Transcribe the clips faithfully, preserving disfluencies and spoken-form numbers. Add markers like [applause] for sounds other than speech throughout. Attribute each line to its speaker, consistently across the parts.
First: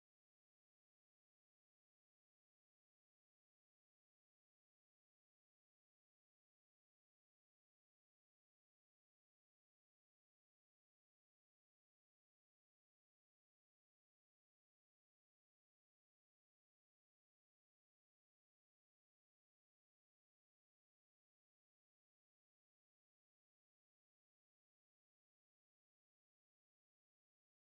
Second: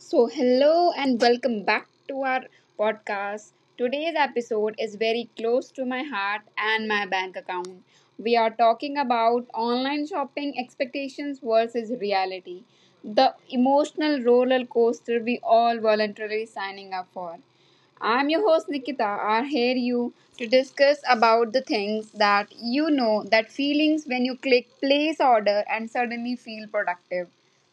Speaker 1: So, hello and welcome back to our podcast. Today's episode is very close to my heart and my bank account. We are talking about online shopping expectations versus reality, the emotional roller coaster we all voluntarily signing up for. I'm your host Nikita. I here you to discuss about the things that you know, that feelings when you click place order and suddenly feel productive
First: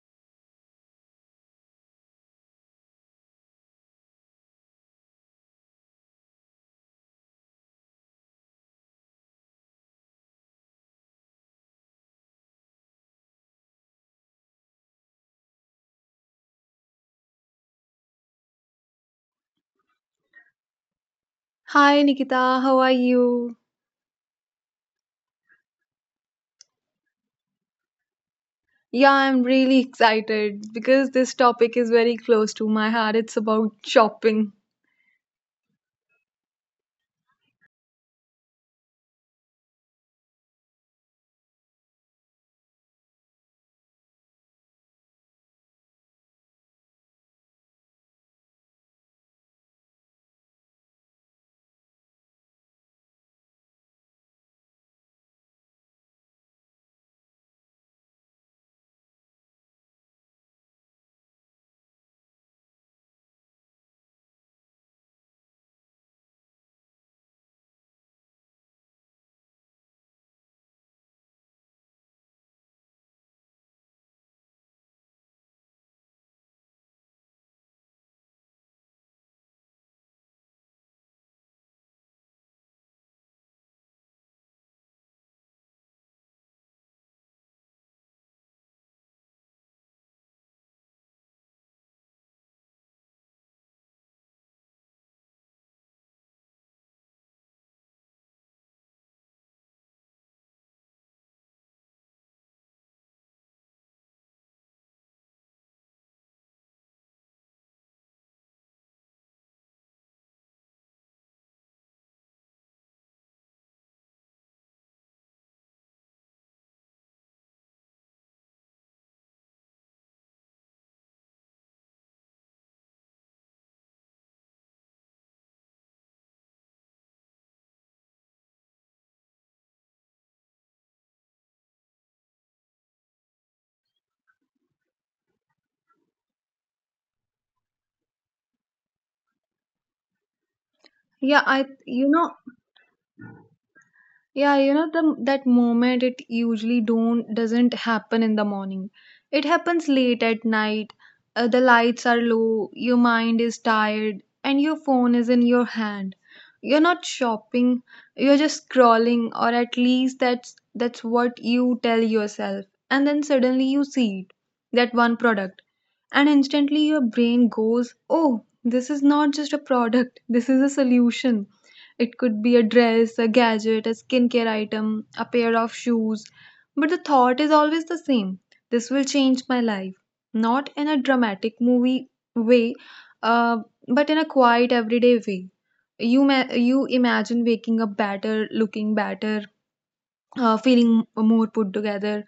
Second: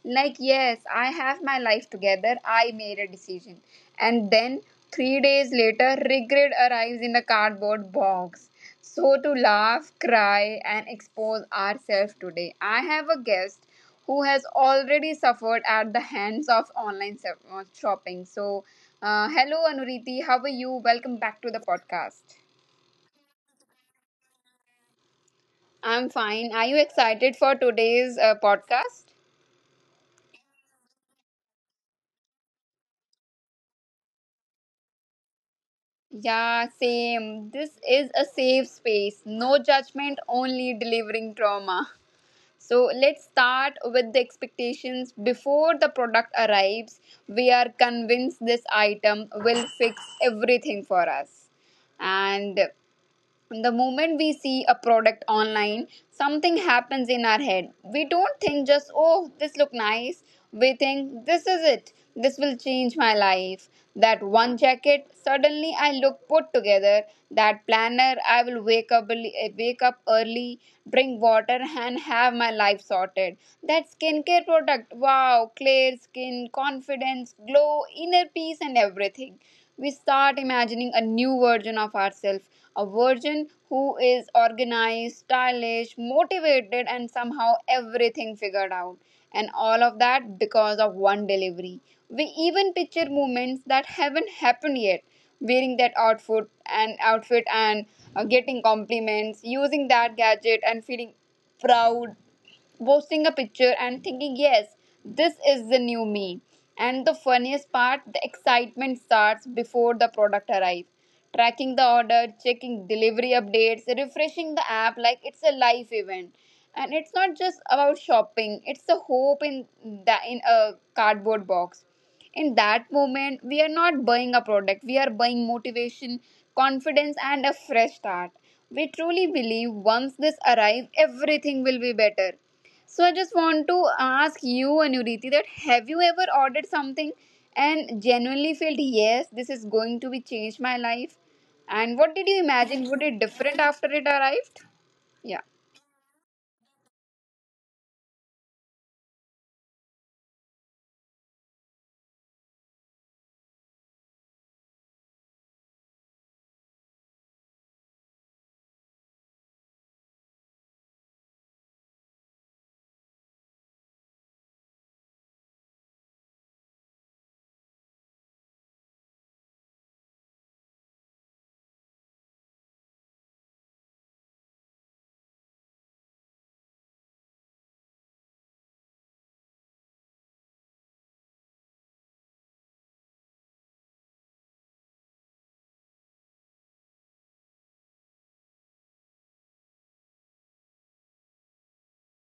Speaker 1: like, yes, I have my life together. I made a decision. And then, three days later, regret arrives in a cardboard box. So, to laugh, cry, and expose ourselves today, I have a guest who has already suffered at the hands of online se- uh, shopping. So, uh, hello, Anuriti. How are you? Welcome back to the
Speaker 2: Hi
Speaker 1: podcast.
Speaker 2: Nikita, how are you?
Speaker 1: I'm fine. Are you excited for today's uh,
Speaker 2: Yeah,
Speaker 1: podcast?
Speaker 2: I'm really excited because this topic is very close to my heart. It's about shopping.
Speaker 1: Yeah, same. This is a safe space. No judgment, only delivering trauma. So let's start with the expectations. Before the product arrives, we are convinced this item will fix everything for us. And the moment we see a product online, something happens in our head. We don't think just, oh, this look nice. We think this is it, this will change my life. That one jacket, suddenly I look put together. That planner, I will wake up early- eh, wake up early, drink water and have my life sorted. That skincare product, wow, clear skin, confidence, glow, inner peace and everything. We start imagining a new version of ourselves, a version who is organized, stylish, motivated, and somehow everything figured out. And all of that because of one delivery. We even picture moments that haven't happened yet, wearing that outfit and outfit and uh, getting compliments, using that gadget and feeling proud, posting a picture and thinking, yes, this is the new me. And the funniest part, the excitement starts before the product arrives. Tracking the order, checking delivery updates, refreshing the app like it's a life event. And it's not just about shopping, it's the hope in the in a cardboard box. In that moment, we are not buying a product, we are buying motivation, confidence, and a fresh start. We truly believe once this arrives, everything will be better. So I just want to ask you, Anuriti, that have you ever ordered something and genuinely felt, yes, this is going to be change my life?
Speaker 2: Yeah, I
Speaker 1: And
Speaker 2: you
Speaker 1: what
Speaker 2: know,
Speaker 1: did you imagine? Would it different after it
Speaker 2: Yeah,
Speaker 1: arrived?
Speaker 2: you know the That
Speaker 1: Yeah.
Speaker 2: moment it usually don't doesn't happen in the morning. It happens late at night. Uh, the lights are low, your mind is tired, and your phone is in your hand. You're not shopping, you're just scrolling, or at least that's that's what you tell yourself. And then suddenly you see it, that one product, and instantly your brain goes, "Oh, this is not just a product. This is a solution." It could be a dress, a gadget, a skincare item, a pair of shoes. But the thought is always the same, this will change my life. Not in a dramatic movie way, uh, but in a quiet, everyday way. You, ma- you imagine waking up better, looking better, uh, feeling more put together.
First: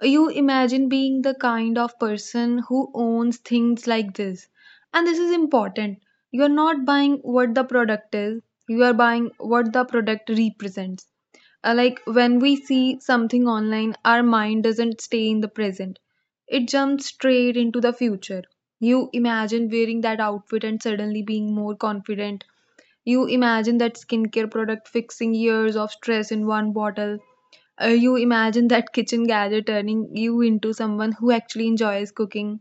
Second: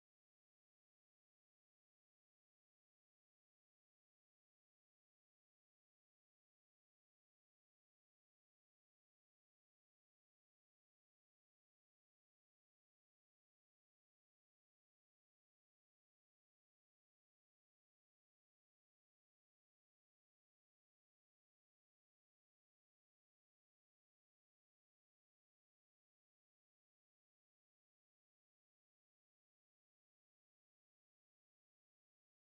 Speaker 2: You imagine being the kind of person who owns things like this. And this is important. You are not buying what the product is, you are buying what the product represents. Uh, like when we see something online, our mind doesn't stay in the present, it jumps straight into the future. You imagine wearing that outfit and suddenly being more confident. You imagine that skincare product fixing years of stress in one bottle, uh, you imagine that kitchen gadget turning you into someone who actually enjoys cooking.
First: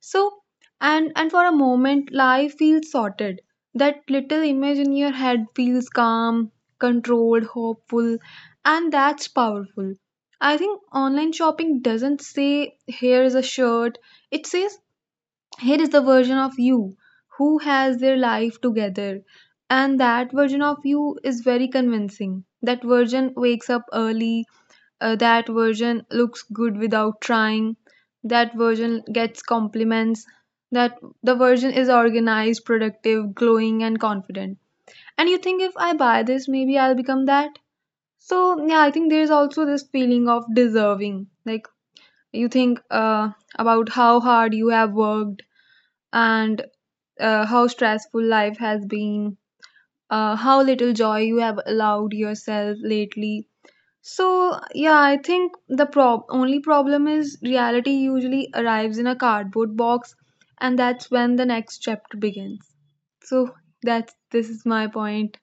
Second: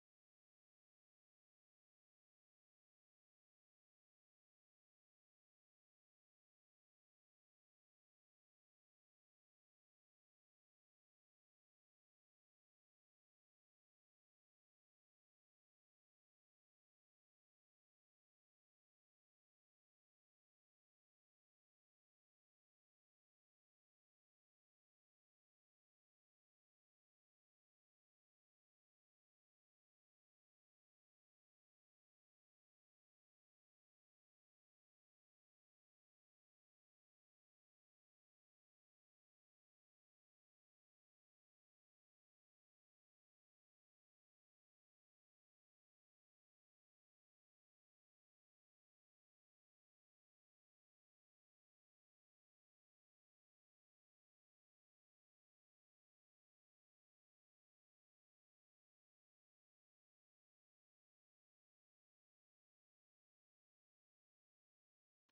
Speaker 2: So, and and for a moment, life feels sorted. That little image in your head feels calm, controlled, hopeful, and that's powerful. I think online shopping doesn't say here is a shirt. It says here is the version of you who has their life together. And that version of you is very convincing. That version wakes up early, uh, that version looks good without trying, that version gets compliments, that the version is organized, productive, glowing, and confident. And you think, if I buy this, maybe I'll become that. So yeah, I think there is also this feeling of deserving. Like, you think uh, about how hard you have worked, and uh, how stressful life has been, uh, how little joy you have allowed yourself lately. So, yeah, I think the prob- only problem is reality usually arrives in a cardboard box, and that's when the next chapter begins. So, that's this is my point.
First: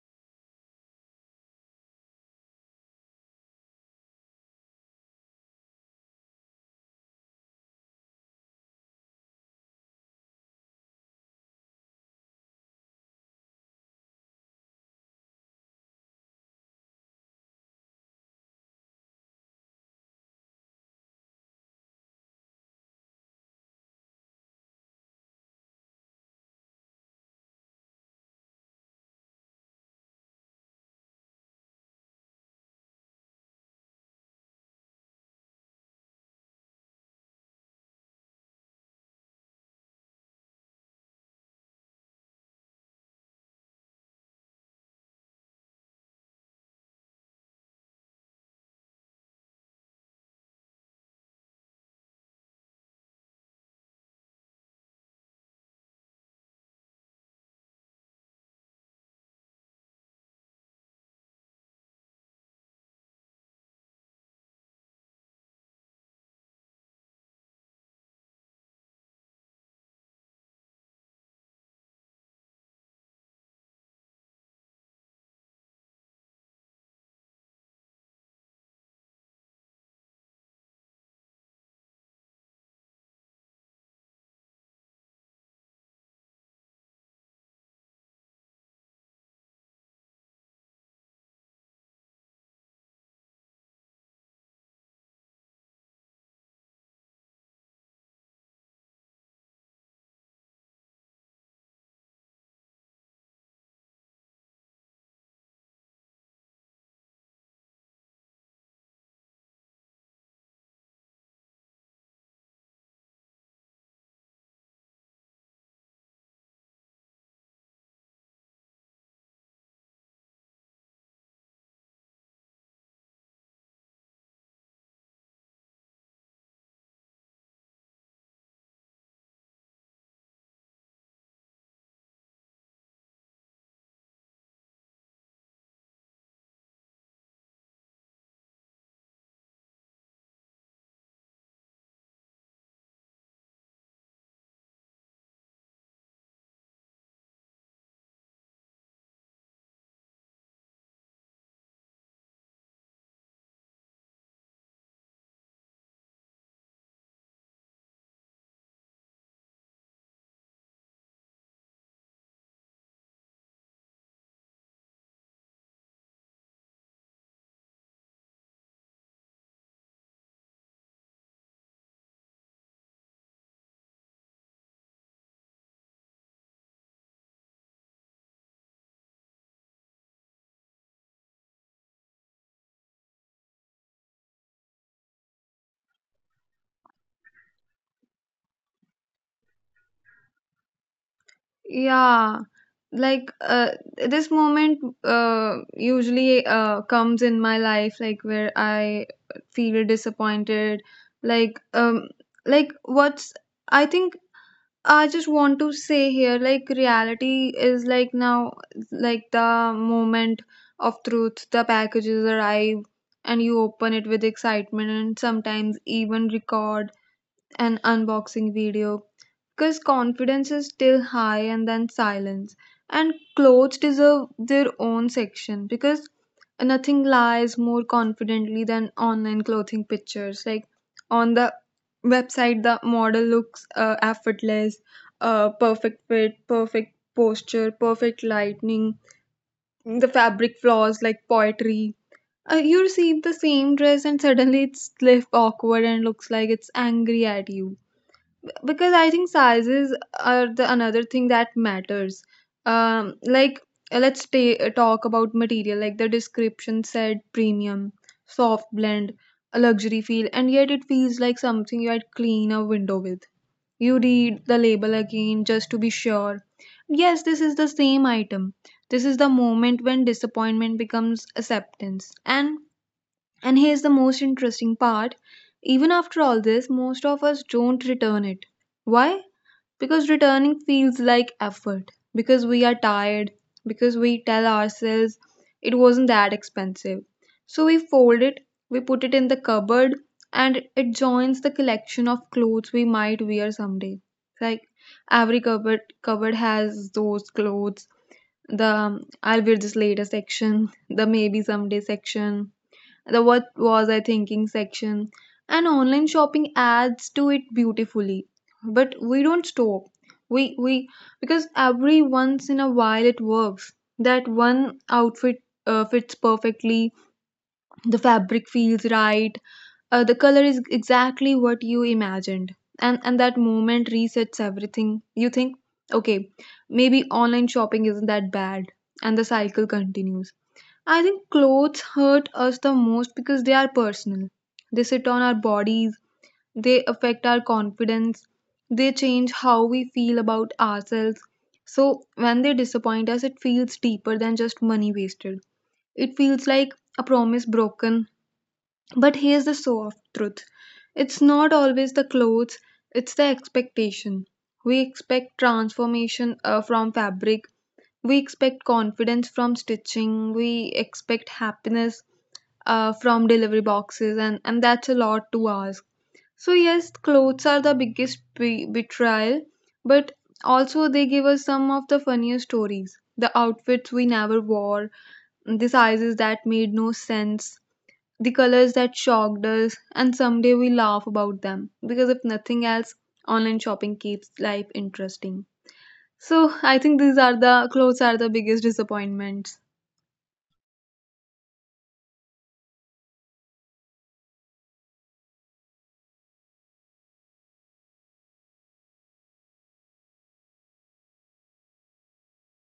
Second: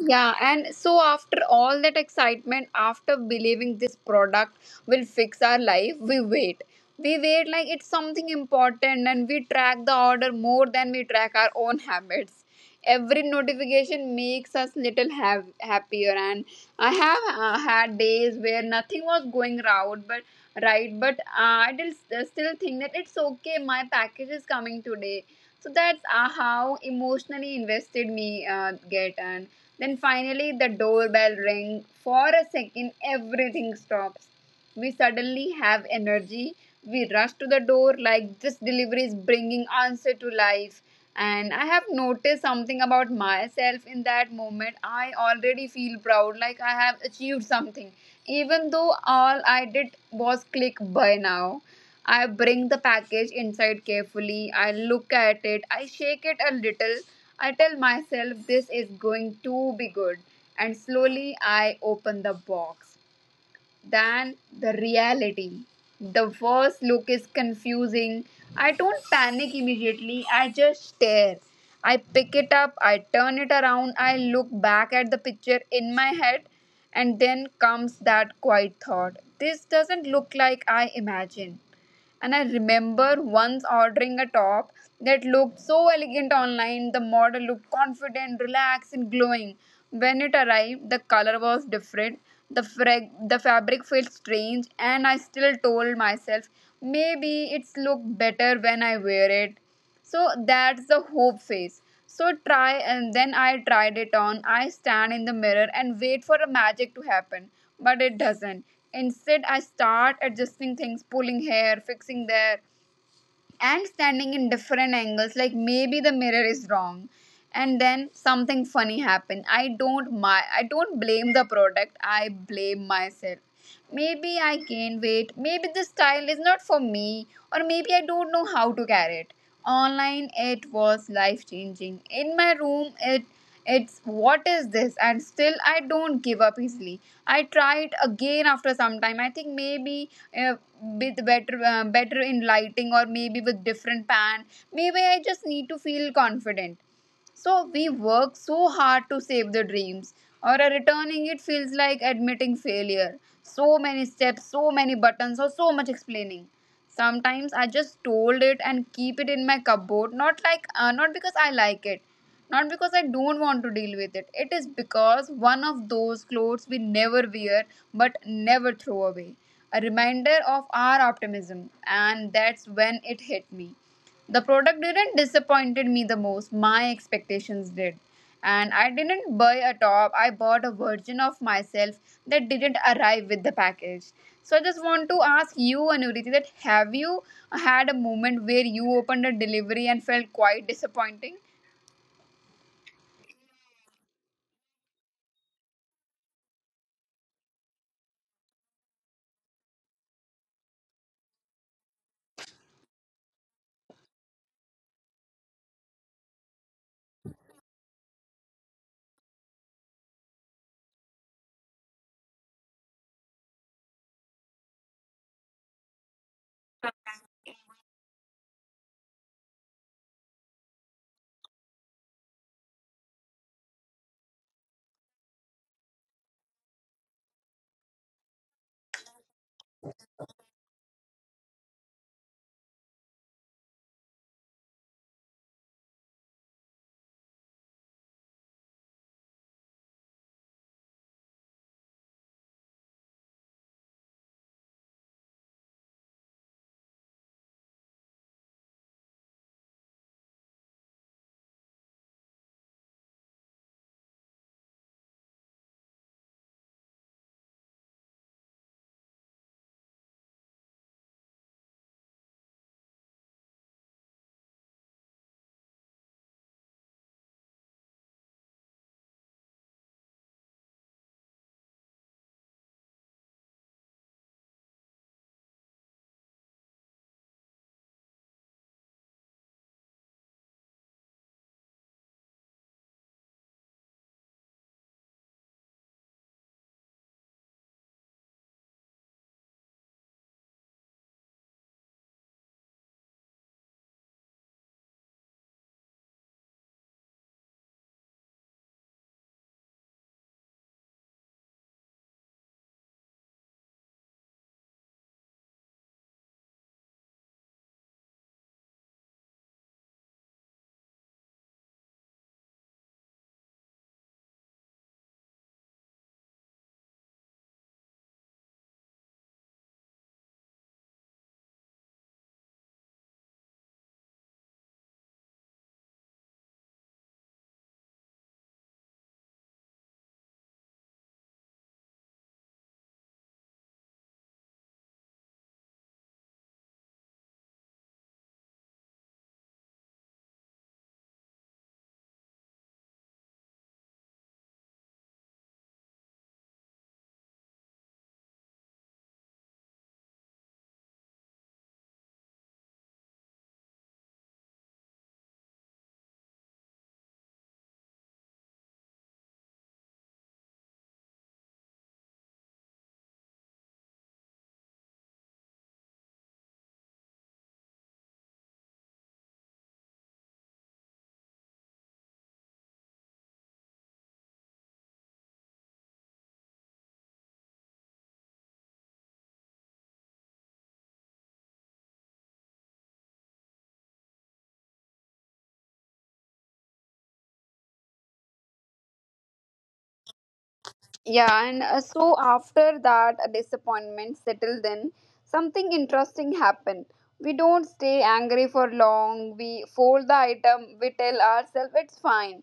Speaker 1: Yeah, and so after all that excitement, after believing this product will fix our life, we wait. We wait like it's something important and we track the order more than we track our own [laughs] habits. Every notification makes us little ha- happier and I have uh, had days where nothing was going right, but right, but uh, I did st- still think that it's okay, my package is coming today. So that's uh, how emotionally invested me uh, get. And then finally, the doorbell rings. For a second, everything stops. We suddenly have energy. We rush to the door like this delivery is bringing answer to life. And I have noticed something about myself in that moment. I already feel proud, like I have achieved something. Even though all I did was click buy now. I bring the package inside carefully. I look at it. I shake it a little. I tell myself this is going to be good, and slowly I open the box. Then the reality. The first look is confusing. I don't panic immediately, I just stare. I pick it up, I turn it around, I look back at the picture in my head, and then comes that quiet thought. This doesn't look like I imagined. And I remember once ordering a top that looked so elegant online. The model looked confident, relaxed, and glowing. When it arrived, the color was different. The, frag- the fabric felt strange, and I still told myself maybe it's look better when I wear it. So that's the hope phase. So try and then I tried it on. I stand in the mirror and wait for a magic to happen, but it doesn't. Instead I start adjusting things, pulling hair, fixing there, and standing in different angles like maybe the mirror is wrong. And then something funny happened. I don't my i don't blame the product, I blame myself. Maybe I gained weight, maybe the style is not for me, or maybe I don't know how to carry it. Online it was life changing, in my room it it's what is this. And still I don't give up easily. I tried again after some time. I think maybe uh, with better uh, better in lighting or maybe with different pan. Maybe I just need to feel confident. So we work so hard to save the dreams, or a returning it feels like admitting failure. So many steps, so many buttons, or so much explaining. Sometimes I just told it and keep it in my cupboard, not like uh, not because I like it, not because I don't want to deal with it. It is because one of those clothes we never wear but never throw away. A reminder of our optimism, and that's when it hit me. The product didn't disappointed me the most. My expectations did. And I didn't buy a top. I bought a version of myself that didn't arrive with the package. So I just want to ask you, Anuriti, that have you had a moment where you opened a delivery and felt quite disappointing?
Speaker 2: Yeah, like uh, this moment uh, usually uh, comes in my life, like where I feel disappointed. Like, um, like what's I think I just want to say here, like reality is like now, like the moment of truth. The packages arrive, and you open it with excitement, and sometimes even record an unboxing video because confidence is still high, and then silence. And clothes deserve their own section because nothing lies more confidently than online clothing pictures. Like on the website, the model looks uh, effortless, uh, perfect fit, perfect posture, perfect lightning, the fabric flaws like poetry. Uh, you receive the same dress and suddenly it's left awkward and looks like it's angry at you, because I think sizes are the another thing that matters. Um, like uh, let's ta- uh, Talk about material. Like the description said, premium, soft blend, a luxury feel, and yet it feels like something you'd clean a window with. You read the label again just to be sure. Yes, this is the same item. This is the moment when disappointment becomes acceptance. And and here's the most interesting part, even after all this, most of us don't return it. Why? Because returning feels like effort, because we are tired, because we tell ourselves it wasn't that expensive. So we fold it, we put it in the cupboard, and it joins the collection of clothes we might wear someday. Like every cupboard, cupboard has those clothes, the um, I'll wear this later section, the maybe someday section, the what was I thinking section, and online shopping adds to it beautifully. But we don't stop. We we because every once in a while it works. That one outfit uh, fits perfectly, the fabric feels right. Uh, the color is exactly what you imagined. And and that moment resets everything. You think, okay, maybe online shopping isn't that bad. And the cycle continues. I think clothes hurt us the most because they are personal. They sit on our bodies, they affect our confidence, they change how we feel about ourselves. So, when they disappoint us, it feels deeper than just money wasted. It feels like a promise broken. But here's the soft truth, it's not always the clothes, it's the expectation. We expect transformation uh, from fabric, we expect confidence from stitching, we expect happiness uh, from delivery boxes, and, and that's a lot to ask. So, yes, clothes are the biggest be- betrayal, but also they give us some of the funniest stories. The outfits we never wore, the sizes that made no sense, the colors that shocked us, and someday we laugh about them because if nothing else, online shopping keeps life interesting. So I think these are the clothes are the biggest disappointments.
Speaker 1: Yeah, and uh, so after that uh, disappointment settled in, something interesting happened. We don't stay angry for long. We fold the item. We tell ourselves it's fine.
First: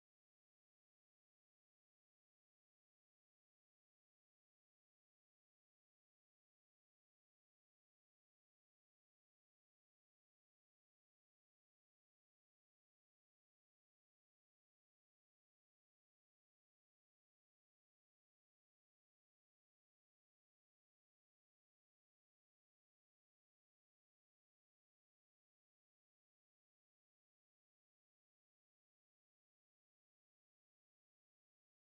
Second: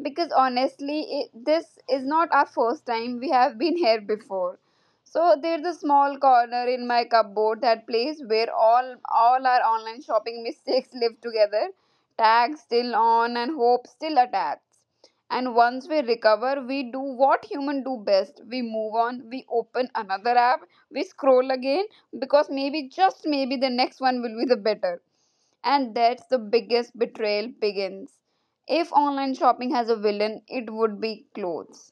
Speaker 1: Because honestly, it, this is not our first time. We have been [laughs] here before. So there's a small corner in my cupboard, that place where all all our online shopping mistakes [laughs] live together. Tags still on and hope still attached. And once we recover, we do what human do best. We move on, we open another app, we scroll again because maybe, just maybe, the next one will be the better. And that's the biggest betrayal begins. If online shopping has a villain, it would be clothes.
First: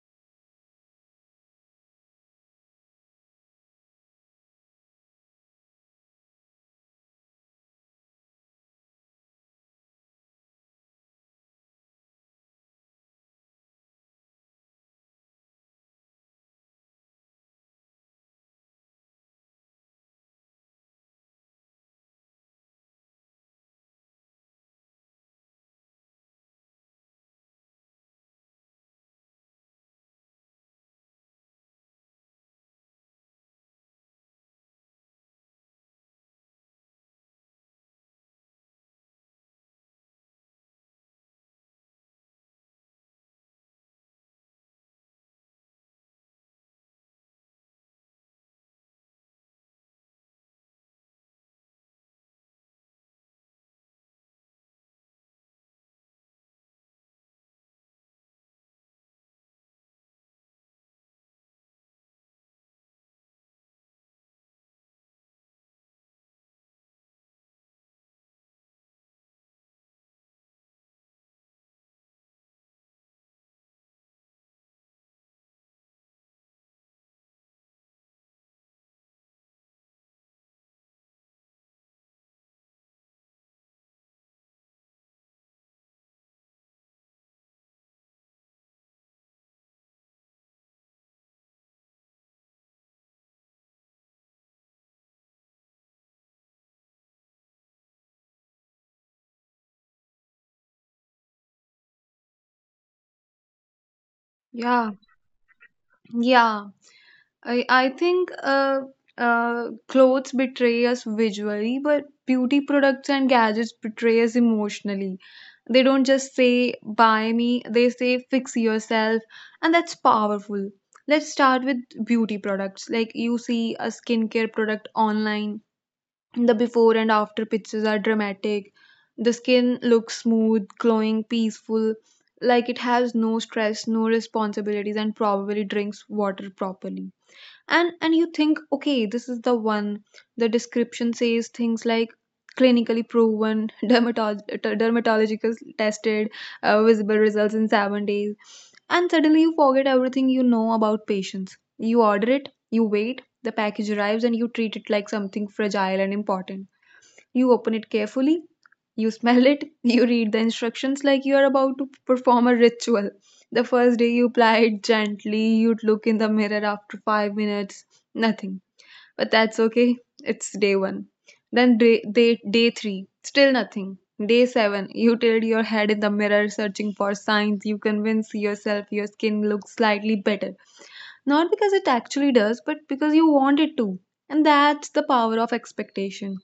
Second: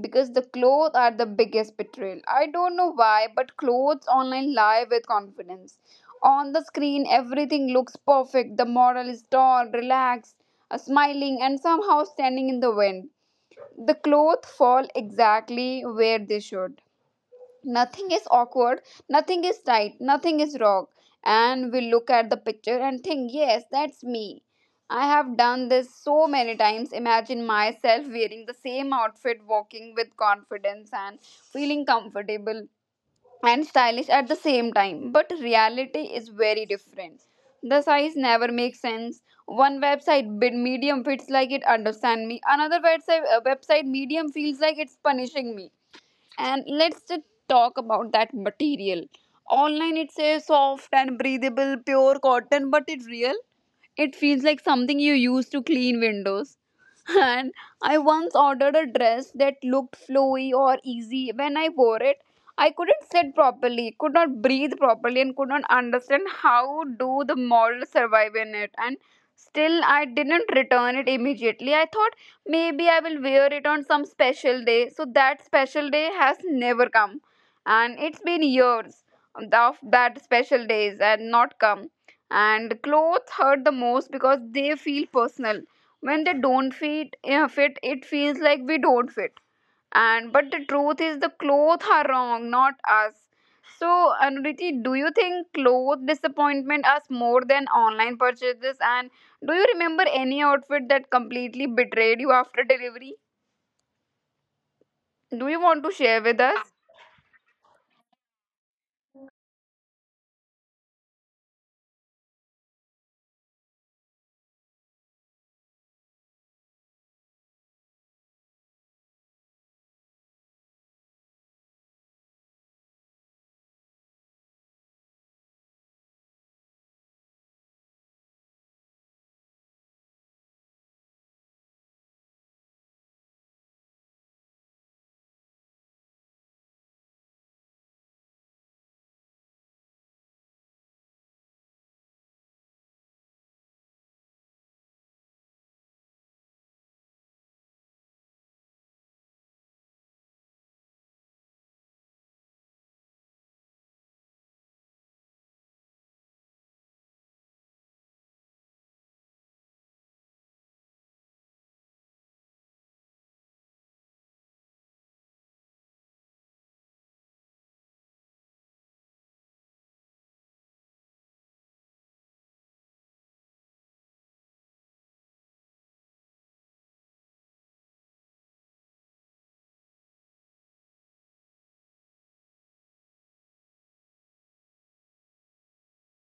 Speaker 1: Because the clothes are the biggest betrayal. I don't know why, but clothes online lie with confidence. On the screen, everything looks perfect. The model is tall, relaxed, uh, smiling and somehow standing in the wind. The clothes fall exactly where they should. Nothing is awkward, nothing is tight, nothing is wrong. And we look at the picture and think, yes, that's me. I have done this so many times. Imagine myself wearing the same outfit, walking with confidence and feeling comfortable and stylish at the same time, but reality is very different. The size never makes sense. One website bid medium fits like it understand me. Another website uh, website medium feels like it's punishing me. And let's just talk about that material. Online it says soft and breathable, pure cotton, but it's real. It feels like something you use to clean windows. And I once ordered a dress that looked flowy or easy. When I wore it, I couldn't sit properly, could not breathe properly, and could not understand how do the model survive in it. And still, I didn't return it immediately. I thought maybe I will wear it on some special day. So that special day has never come, and it's been years of that special days and not come. And clothes hurt the most because they feel personal when they don't fit. Yeah, fit it feels like we don't fit. And but the truth is the clothes are wrong, not us. So Anuriti, do you think clothes disappointment us more than online purchases, and do you remember any outfit that completely betrayed you after delivery?
Speaker 2: Yeah,
Speaker 1: Do you want to share with us?
Speaker 2: Yeah. I I think uh, uh, clothes betray us visually, but beauty products and gadgets betray us emotionally. They don't just say buy me, they say fix yourself, and that's powerful. Let's start with beauty products. Like you see a skincare product online, the before and after pictures are dramatic. The skin looks smooth, glowing, peaceful, like it has no stress, no responsibilities, and probably drinks water properly. And and you think, okay, this is the one. The description says things like clinically proven, [laughs] dermatolog- dermatological tested, uh, visible results in seven days, and suddenly you forget everything you know about patients. You order it, you wait, the package arrives, and you treat it like something fragile and important. You open it carefully, you smell it, [laughs] you read the instructions like you are about to perform a ritual. The first day you apply it gently, you'd look in the mirror after five minutes, nothing. But that's okay, it's day one. Then day, day, day three, still nothing. Day seven, you tilt your head in the mirror searching for signs. You convince yourself your skin looks slightly better. Not because it actually does, but because you want it to. And that's the power of expectation.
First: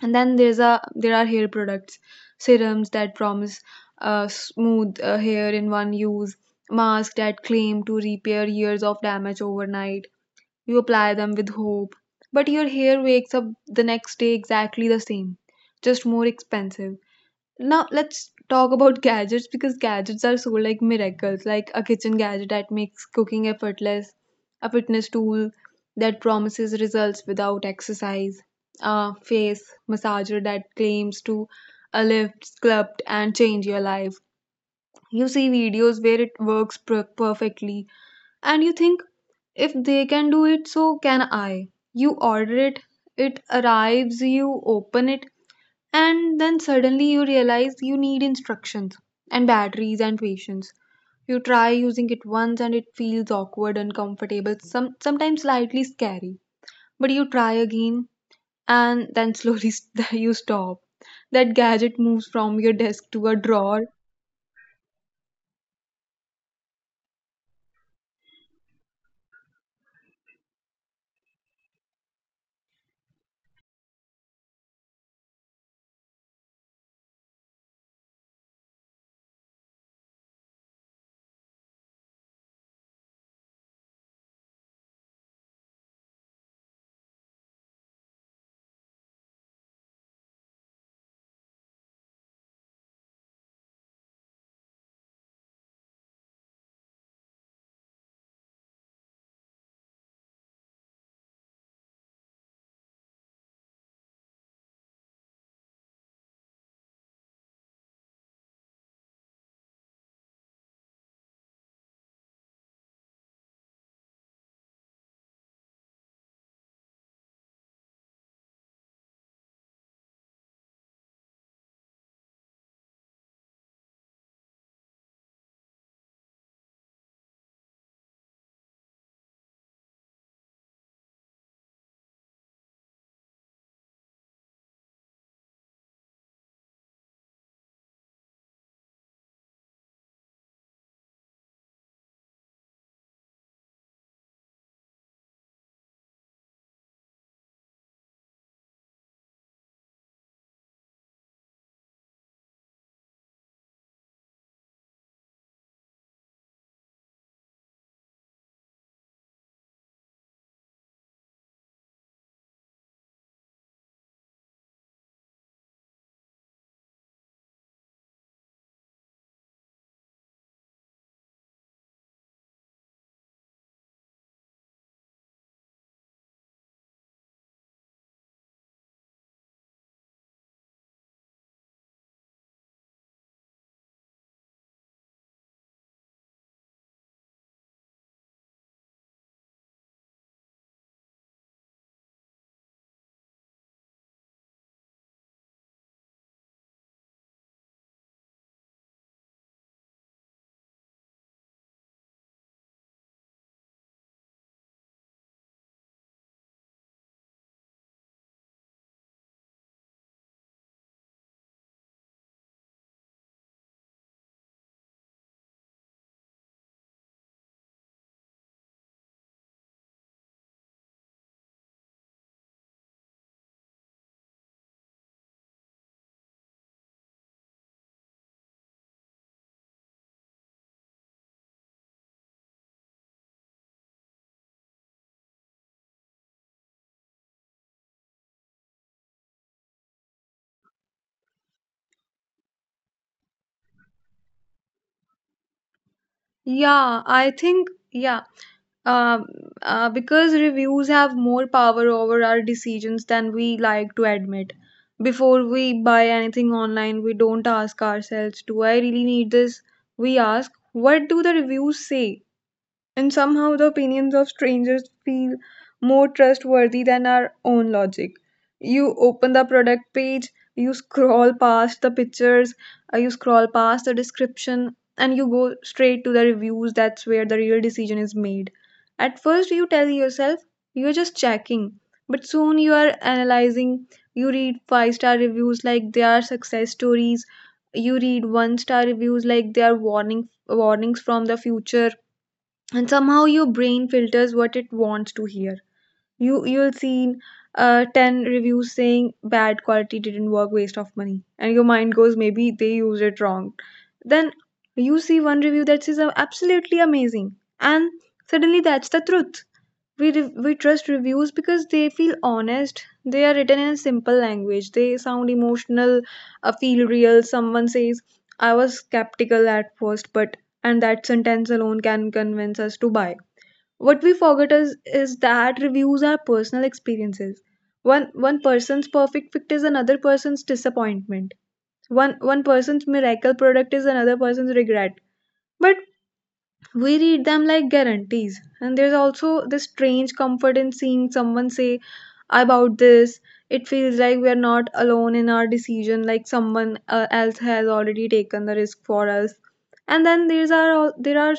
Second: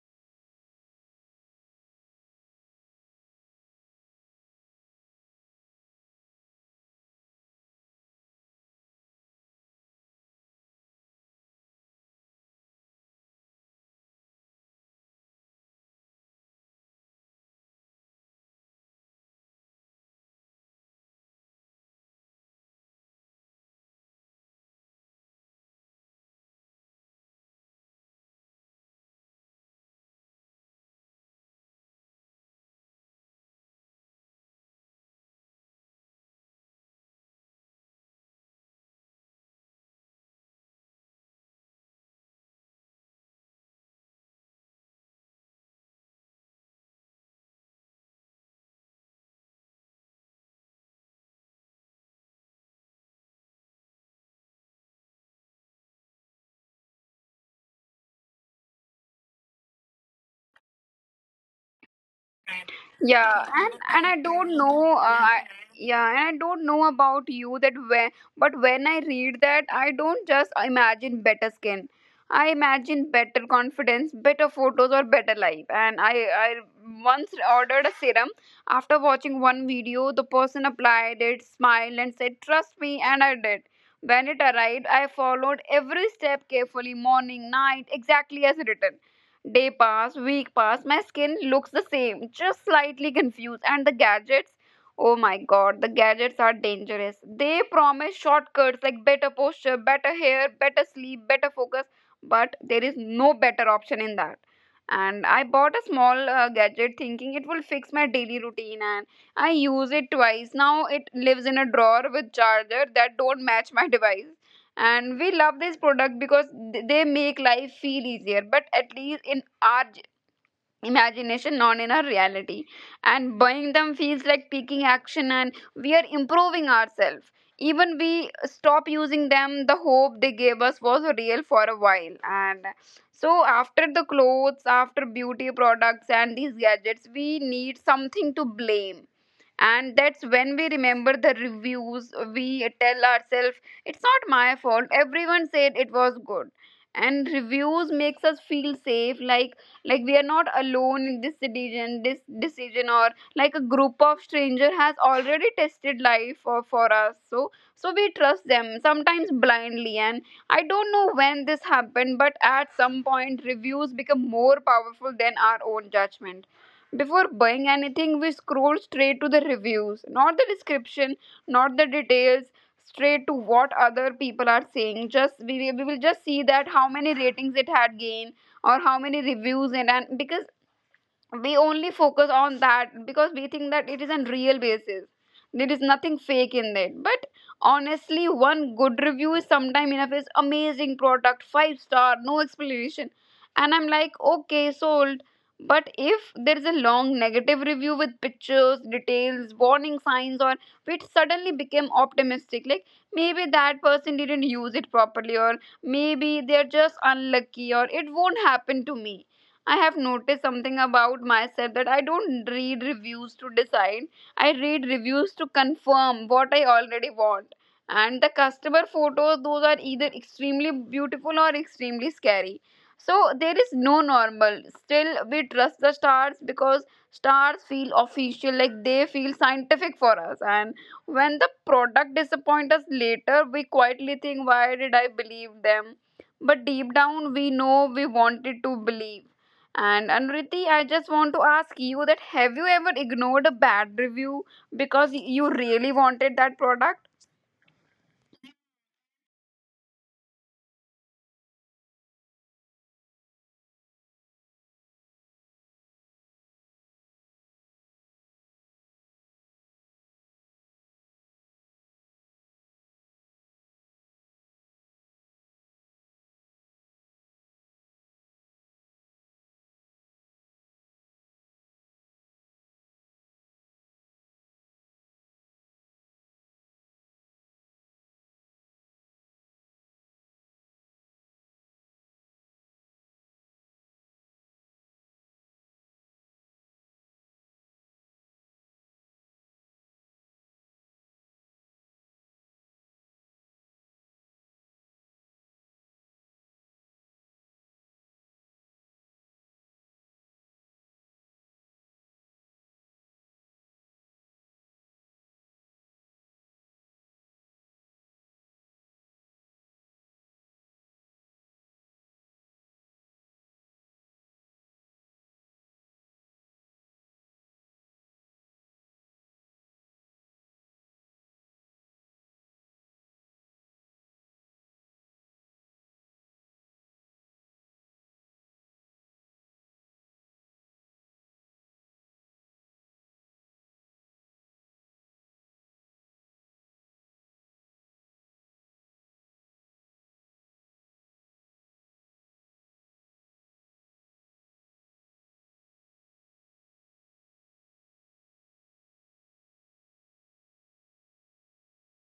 Speaker 2: And then there's a There are hair products, serums that promise uh, smooth uh, hair in one use, masks that claim to repair years of damage overnight. You apply them with hope, but your hair wakes up the next day exactly the same, just more expensive. Now let's talk about gadgets, because gadgets are so like miracles, like a kitchen gadget that makes cooking effortless, a fitness tool that promises results without exercise, a face massager that claims to lift, sculpt, and change your life. You see videos where it works per- perfectly, and you think, if they can do it, so can I. You order it, it arrives, you open it, and then suddenly you realize you need instructions and batteries and patience. You try using it once and it feels awkward, uncomfortable, some, sometimes slightly scary. But you try again, and then slowly, [laughs] you stop. That gadget moves from your desk to a
Speaker 1: Yeah, and
Speaker 2: drawer.
Speaker 1: and I don't know uh, I, yeah, and I don't know about you, that when, but when I read that I don't just imagine better skin, I imagine better confidence, better photos or better life. And i i once ordered a serum after watching one video. The person applied it, smiled and said trust me, and I did. When it arrived, I followed every step carefully, morning night, exactly as written. Day pass, week pass, my skin looks the same, just slightly confused. And the gadgets, oh my god, the gadgets are dangerous. They promise shortcuts like better posture, better hair, better sleep, better focus, but there is no better option in that. And I bought a small uh, gadget thinking it will fix my daily routine and I use it twice. Now it lives in a drawer with charger that don't match my [laughs] device, and we love this product because th- they make life feel easier, but at least in our j- imagination, not in our reality. And buying them feels like taking action and we are improving ourselves. Even we stop using them, the hope they gave us was real for a while. And so after the clothes, after beauty products and these gadgets, we need something to blame, and that's when we remember the reviews. We tell ourselves it's not my fault, everyone said it was good. And reviews makes us feel safe, like like we are not alone in this decision, this decision or like a group of stranger has already tested life for, for us. So so we trust them sometimes blindly. And I don't know when this happened, but at some point reviews become more powerful than our own judgment. Before buying anything, we scroll straight to the reviews, not the description, not the details, straight to what other people are saying. Just we, we will just see that how many ratings it had gained or how many reviews. And, and because we only focus on that, because we think that it is on real basis, there is nothing fake in it. But honestly, one good review is sometime enough. Is amazing product, five star, no explanation, and I'm like okay, sold. But if there is a long negative review with pictures, details, warning signs, or it suddenly became optimistic, like maybe that person didn't use it properly, or maybe they're just unlucky, or it won't happen to me. I have noticed something about myself, that I don't read reviews to decide. I read reviews to confirm what I already want. And the customer photos, those are either extremely beautiful or extremely scary. So there is no normal. Still, we trust the stars because stars feel official, like they feel scientific for us. And when the product disappoints us later, we quietly think, why did I believe them? But deep down, we know we wanted to believe. And Anuriti, I just want to ask you that have you ever ignored a bad review because you really wanted that product?
Speaker 2: Yeah, I think, yeah, Um, uh, because reviews have more power over our decisions than we like to admit. Before we buy anything online, we don't ask ourselves, do I really need this? We ask, what do the reviews say? And somehow the opinions of strangers feel more trustworthy than our own logic. You open the product page, you scroll past the pictures, uh, you scroll past the description, and you go straight to the reviews. That's where the real decision is made. At first, you tell yourself you're just checking, but soon you are analyzing. You read five star reviews like they are success stories. You read one star reviews like they are warning warnings from the future, and somehow your brain filters what it wants to hear. You you'll see uh, ten reviews saying bad quality, didn't work, waste of money, and your mind goes, maybe they used it wrong. Then you see one review that says, "Oh, absolutely amazing," and suddenly that's the truth. We re- we trust reviews because they feel honest, they are written in a simple language, they sound emotional, uh, feel real. Someone says, I was skeptical at first, but, and that sentence alone can convince us to buy. What we forget is, is that reviews are personal experiences. One one person's perfect fit is another person's disappointment. One one person's miracle product is another person's regret. But we read them like guarantees. And there's also this strange comfort in seeing someone say about this. It feels like we are not alone in our decision, like someone uh, else has already taken the risk for us. And then there's our there are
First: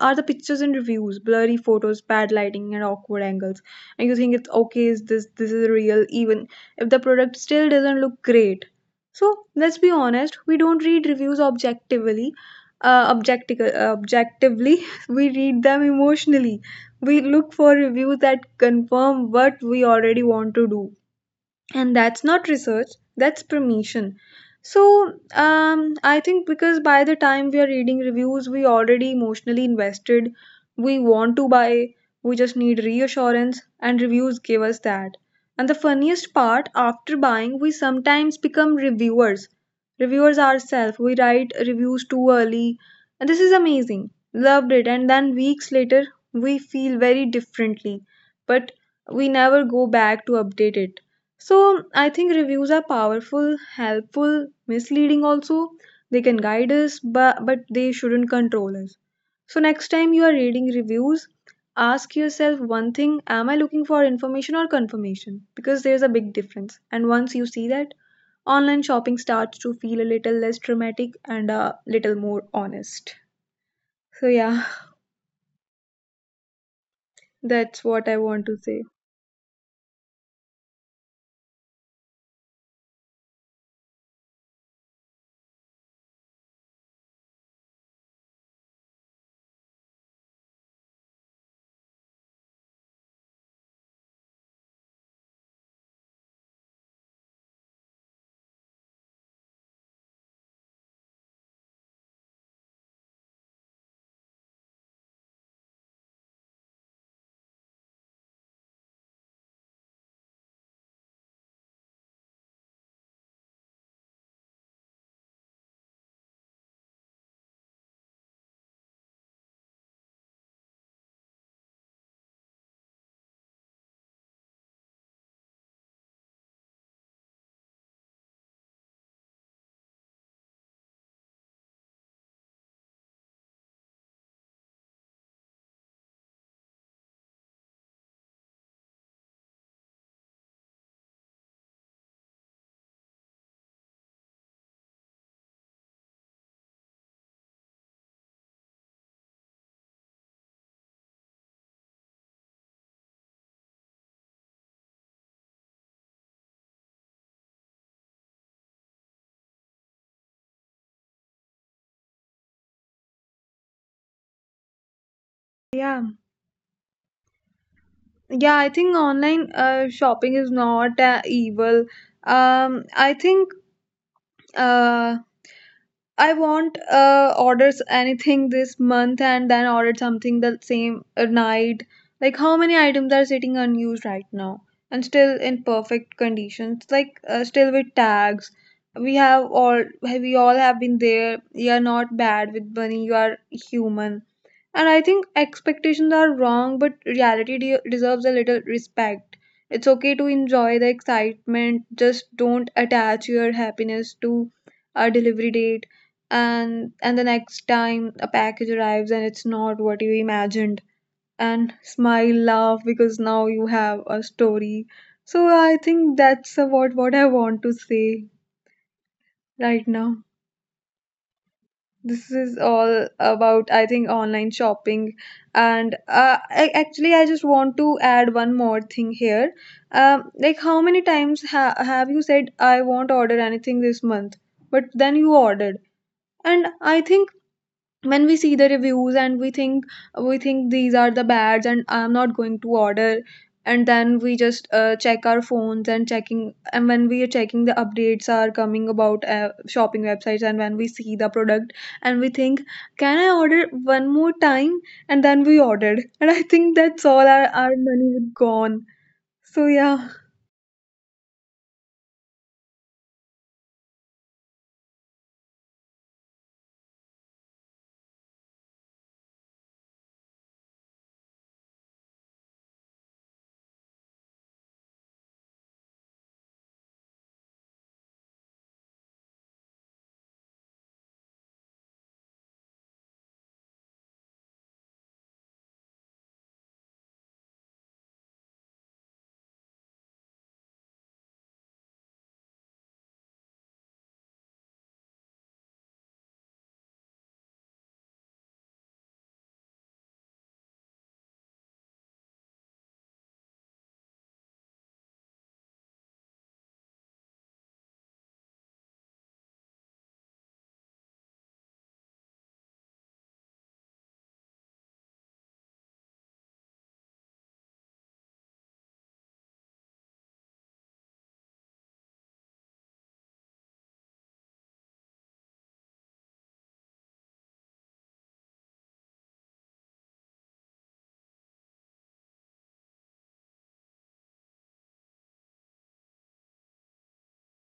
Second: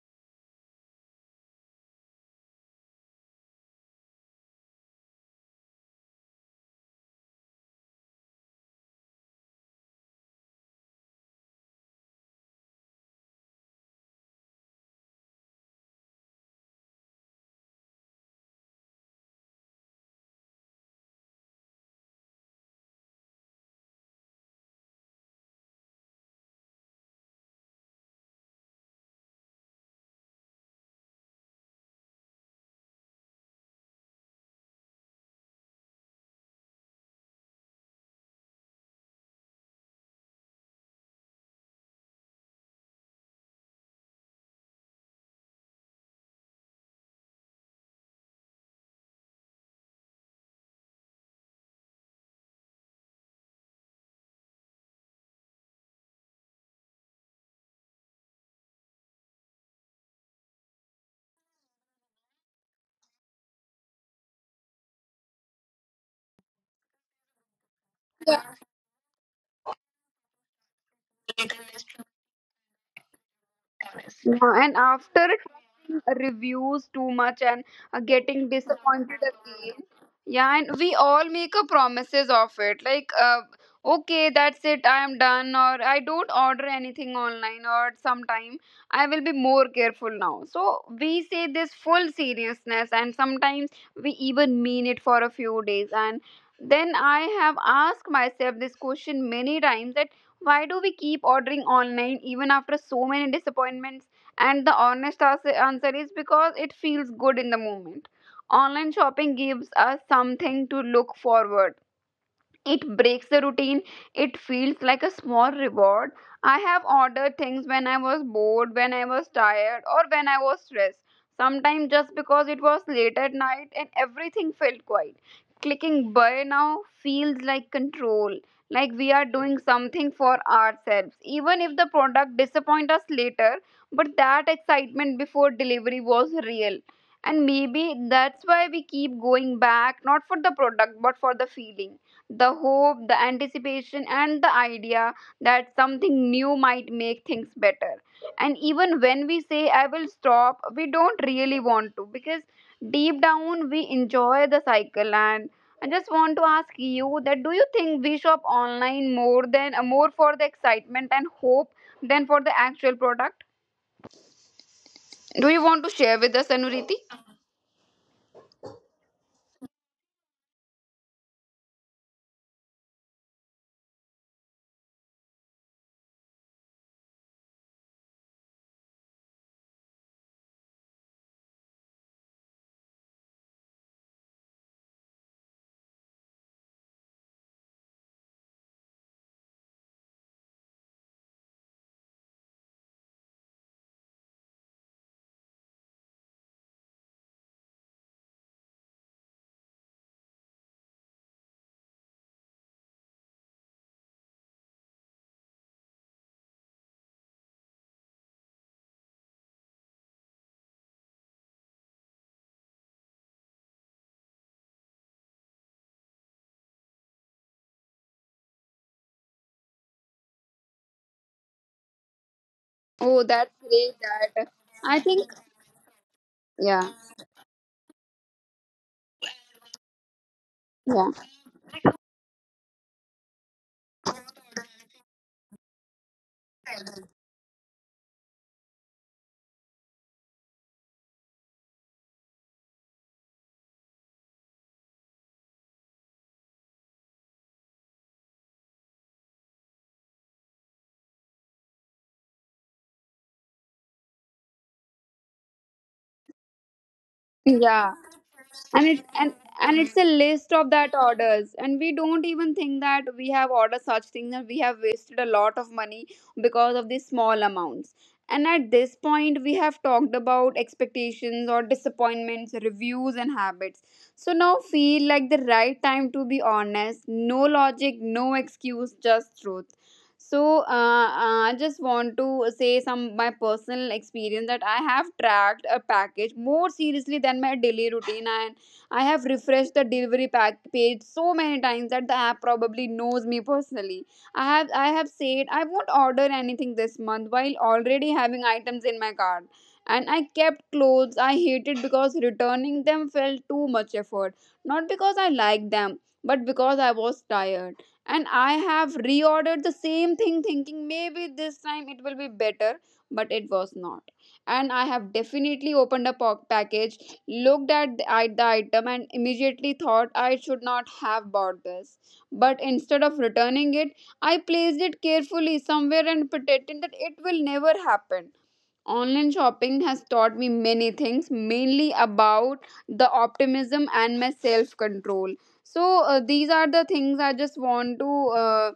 Speaker 2: are the pictures and reviews blurry photos, bad lighting, and awkward angles, and you think, it's okay, is this, this is real, even if the product still doesn't look great. So let's be honest, we don't read reviews objectively, uh, objectic- uh, objectively. [laughs] We read them emotionally, we look for reviews that confirm what we already want to do, and that's not research, that's permission. So um, I think, because by the time we are reading reviews, we already emotionally invested, we want to buy, we just need reassurance, and reviews give us that. And the funniest part, after buying, we sometimes become reviewers reviewers ourselves. We write reviews too early, and this is amazing, loved it, and then weeks later we feel very differently, but we never go back to update it. So I think reviews are powerful, helpful, misleading also. They can guide us, but, but they shouldn't control us. So next time you are reading reviews, ask yourself one thing, am I looking for information or confirmation? Because there's a big difference. And once you see that, online shopping starts to feel a little less dramatic and a little more honest.
Speaker 1: Yeah,
Speaker 2: So,
Speaker 1: and
Speaker 2: yeah,
Speaker 1: after trusting reviews too much and
Speaker 2: [laughs]
Speaker 1: uh,
Speaker 2: that's what I
Speaker 1: getting
Speaker 2: want to say.
Speaker 1: disappointed again, yeah, and we all make a promises of it, like, uh, okay, that's it, I am done, or I don't order anything online, or sometime I will be more careful now. So we say this full seriousness, and sometimes we even mean it for a few days. And then I have asked myself this question many times, that why do we keep ordering online even after so many disappointments. And the honest ans- answer is because it feels good in the moment. Online shopping gives us something to look forward, it breaks the routine. It feels like a small reward. I have ordered things when I was bored, when I was tired, or when I was stressed. Sometimes just because it was late at night and everything felt quiet. Clicking buy now feels like control, like we are doing something for ourselves. Even if the product disappoint us later, but that excitement before delivery was real. And maybe that's why we keep going back, not for the product, but for the feeling, the hope, the anticipation, and the idea that something new might make things better. And even when we say, I will stop, we don't really want to, because deep down we enjoy the cycle. And I just want to ask you that do you think we shop online more than uh, more for the excitement and hope than for the actual product? Do you want to share with us,
Speaker 2: Yeah.
Speaker 1: Anuriti?
Speaker 2: Yeah, I think online uh, shopping is not uh, evil. Um, I think, uh, I want uh orders anything this month and then ordered something the same uh, night. Like how many items are sitting unused right now and still in perfect conditions, like uh, still with tags. We have all we all have been there. You are not bad with money. You are human. And I think expectations are wrong, but reality de- deserves a little respect. It's okay to enjoy the excitement. Just don't attach your happiness to a delivery date. And and the next time a package arrives and it's not what you imagined, and smile, laugh, because now you have a story. So I think that's about what I want to say right now. This
Speaker 1: Oh,
Speaker 2: is
Speaker 1: that's
Speaker 2: all
Speaker 1: great.
Speaker 2: about, I
Speaker 1: That
Speaker 2: think,
Speaker 1: I
Speaker 2: online
Speaker 1: think,
Speaker 2: shopping. And
Speaker 1: yeah,
Speaker 2: uh, I, actually, I just want to add one more thing here. Um,
Speaker 1: yeah,
Speaker 2: like, how many times ha- have you said, I won't order anything this month, but then you ordered? And I think, when we see the reviews and we think we think, these are the bads and I'm not going to order, and then we just uh, check our phones and checking, and when we are checking, the updates are coming about uh, shopping websites, and when we see the product and we think, can I order one more time? And then we ordered, and I think that's
Speaker 1: yeah.
Speaker 2: all our, our
Speaker 1: And
Speaker 2: money
Speaker 1: it's
Speaker 2: would
Speaker 1: and
Speaker 2: gone.
Speaker 1: and it's a
Speaker 2: So
Speaker 1: list of
Speaker 2: yeah.
Speaker 1: that orders, and we don't even think that we have ordered such things and we have wasted a lot of money because of these small amounts. And at this point we have talked about expectations or disappointments, reviews and habits, so now feel like the right time to be honest, no logic, no excuse, just truth. So uh, uh, I just want to say some my personal experience, that I have tracked a package more seriously than my daily routine. And I have refreshed the delivery pack page so many times that the app probably knows me personally. I have I have said I won't order anything this month while already having items in my cart. And I kept clothes I hated because returning them felt too much effort. Not because I liked them, but because I was tired. And I have reordered the same thing thinking maybe this time it will be better, but it was not. And I have definitely opened a po- package, looked at the, at the item and immediately thought I should not have bought this. But instead of returning it, I placed it carefully somewhere and pretended that it will never happen. Online shopping has taught me many things, mainly about the optimism and my self control. So, uh, these are the things I just want to. Uh,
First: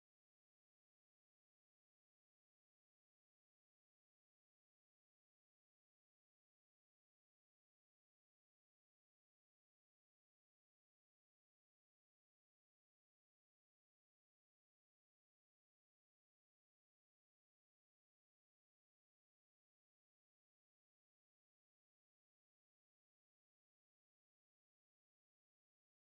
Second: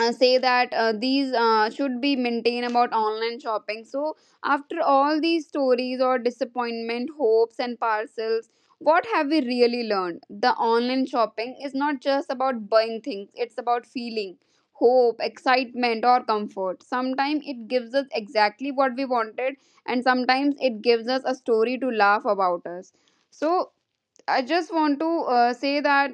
Speaker 1: uh, Say that uh, these uh, should be maintained about online shopping. So after all these stories or disappointment, hopes and parcels, what have we really learned? The online shopping is not just about buying things, it's about feeling hope, excitement or comfort. Sometimes it gives us exactly what we wanted, and sometimes it gives us a story to laugh about us. So I just want to uh, say that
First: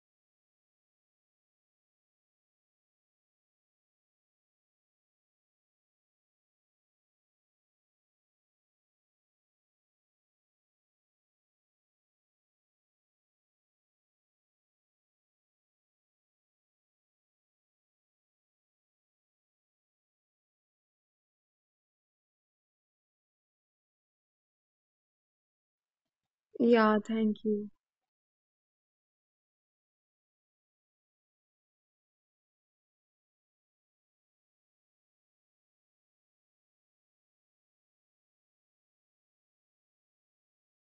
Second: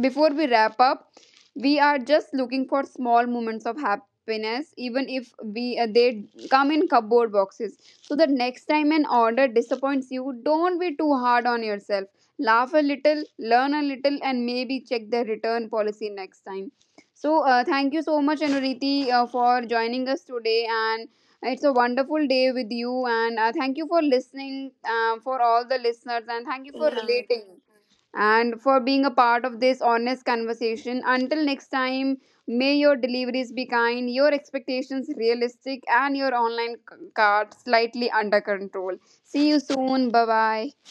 Speaker 1: before we wrap up, we are just looking for small moments of happiness, even if we uh, they come in cardboard boxes. So the next time an order disappoints you, don't be too hard on yourself. Laugh a little, learn a little, and maybe check the return policy next time. So uh, thank you so much, Anuriti, uh, for joining us today, and it's a wonderful day with you. And uh, thank you for listening, uh, for all the listeners, and thank you for
Speaker 2: Yeah,
Speaker 1: Yeah.
Speaker 2: thank
Speaker 1: relating
Speaker 2: you.
Speaker 1: and for being a part of this honest conversation. Until next time, may your deliveries be kind, your expectations realistic, and your online c- cart slightly under control. See you soon. Bye bye.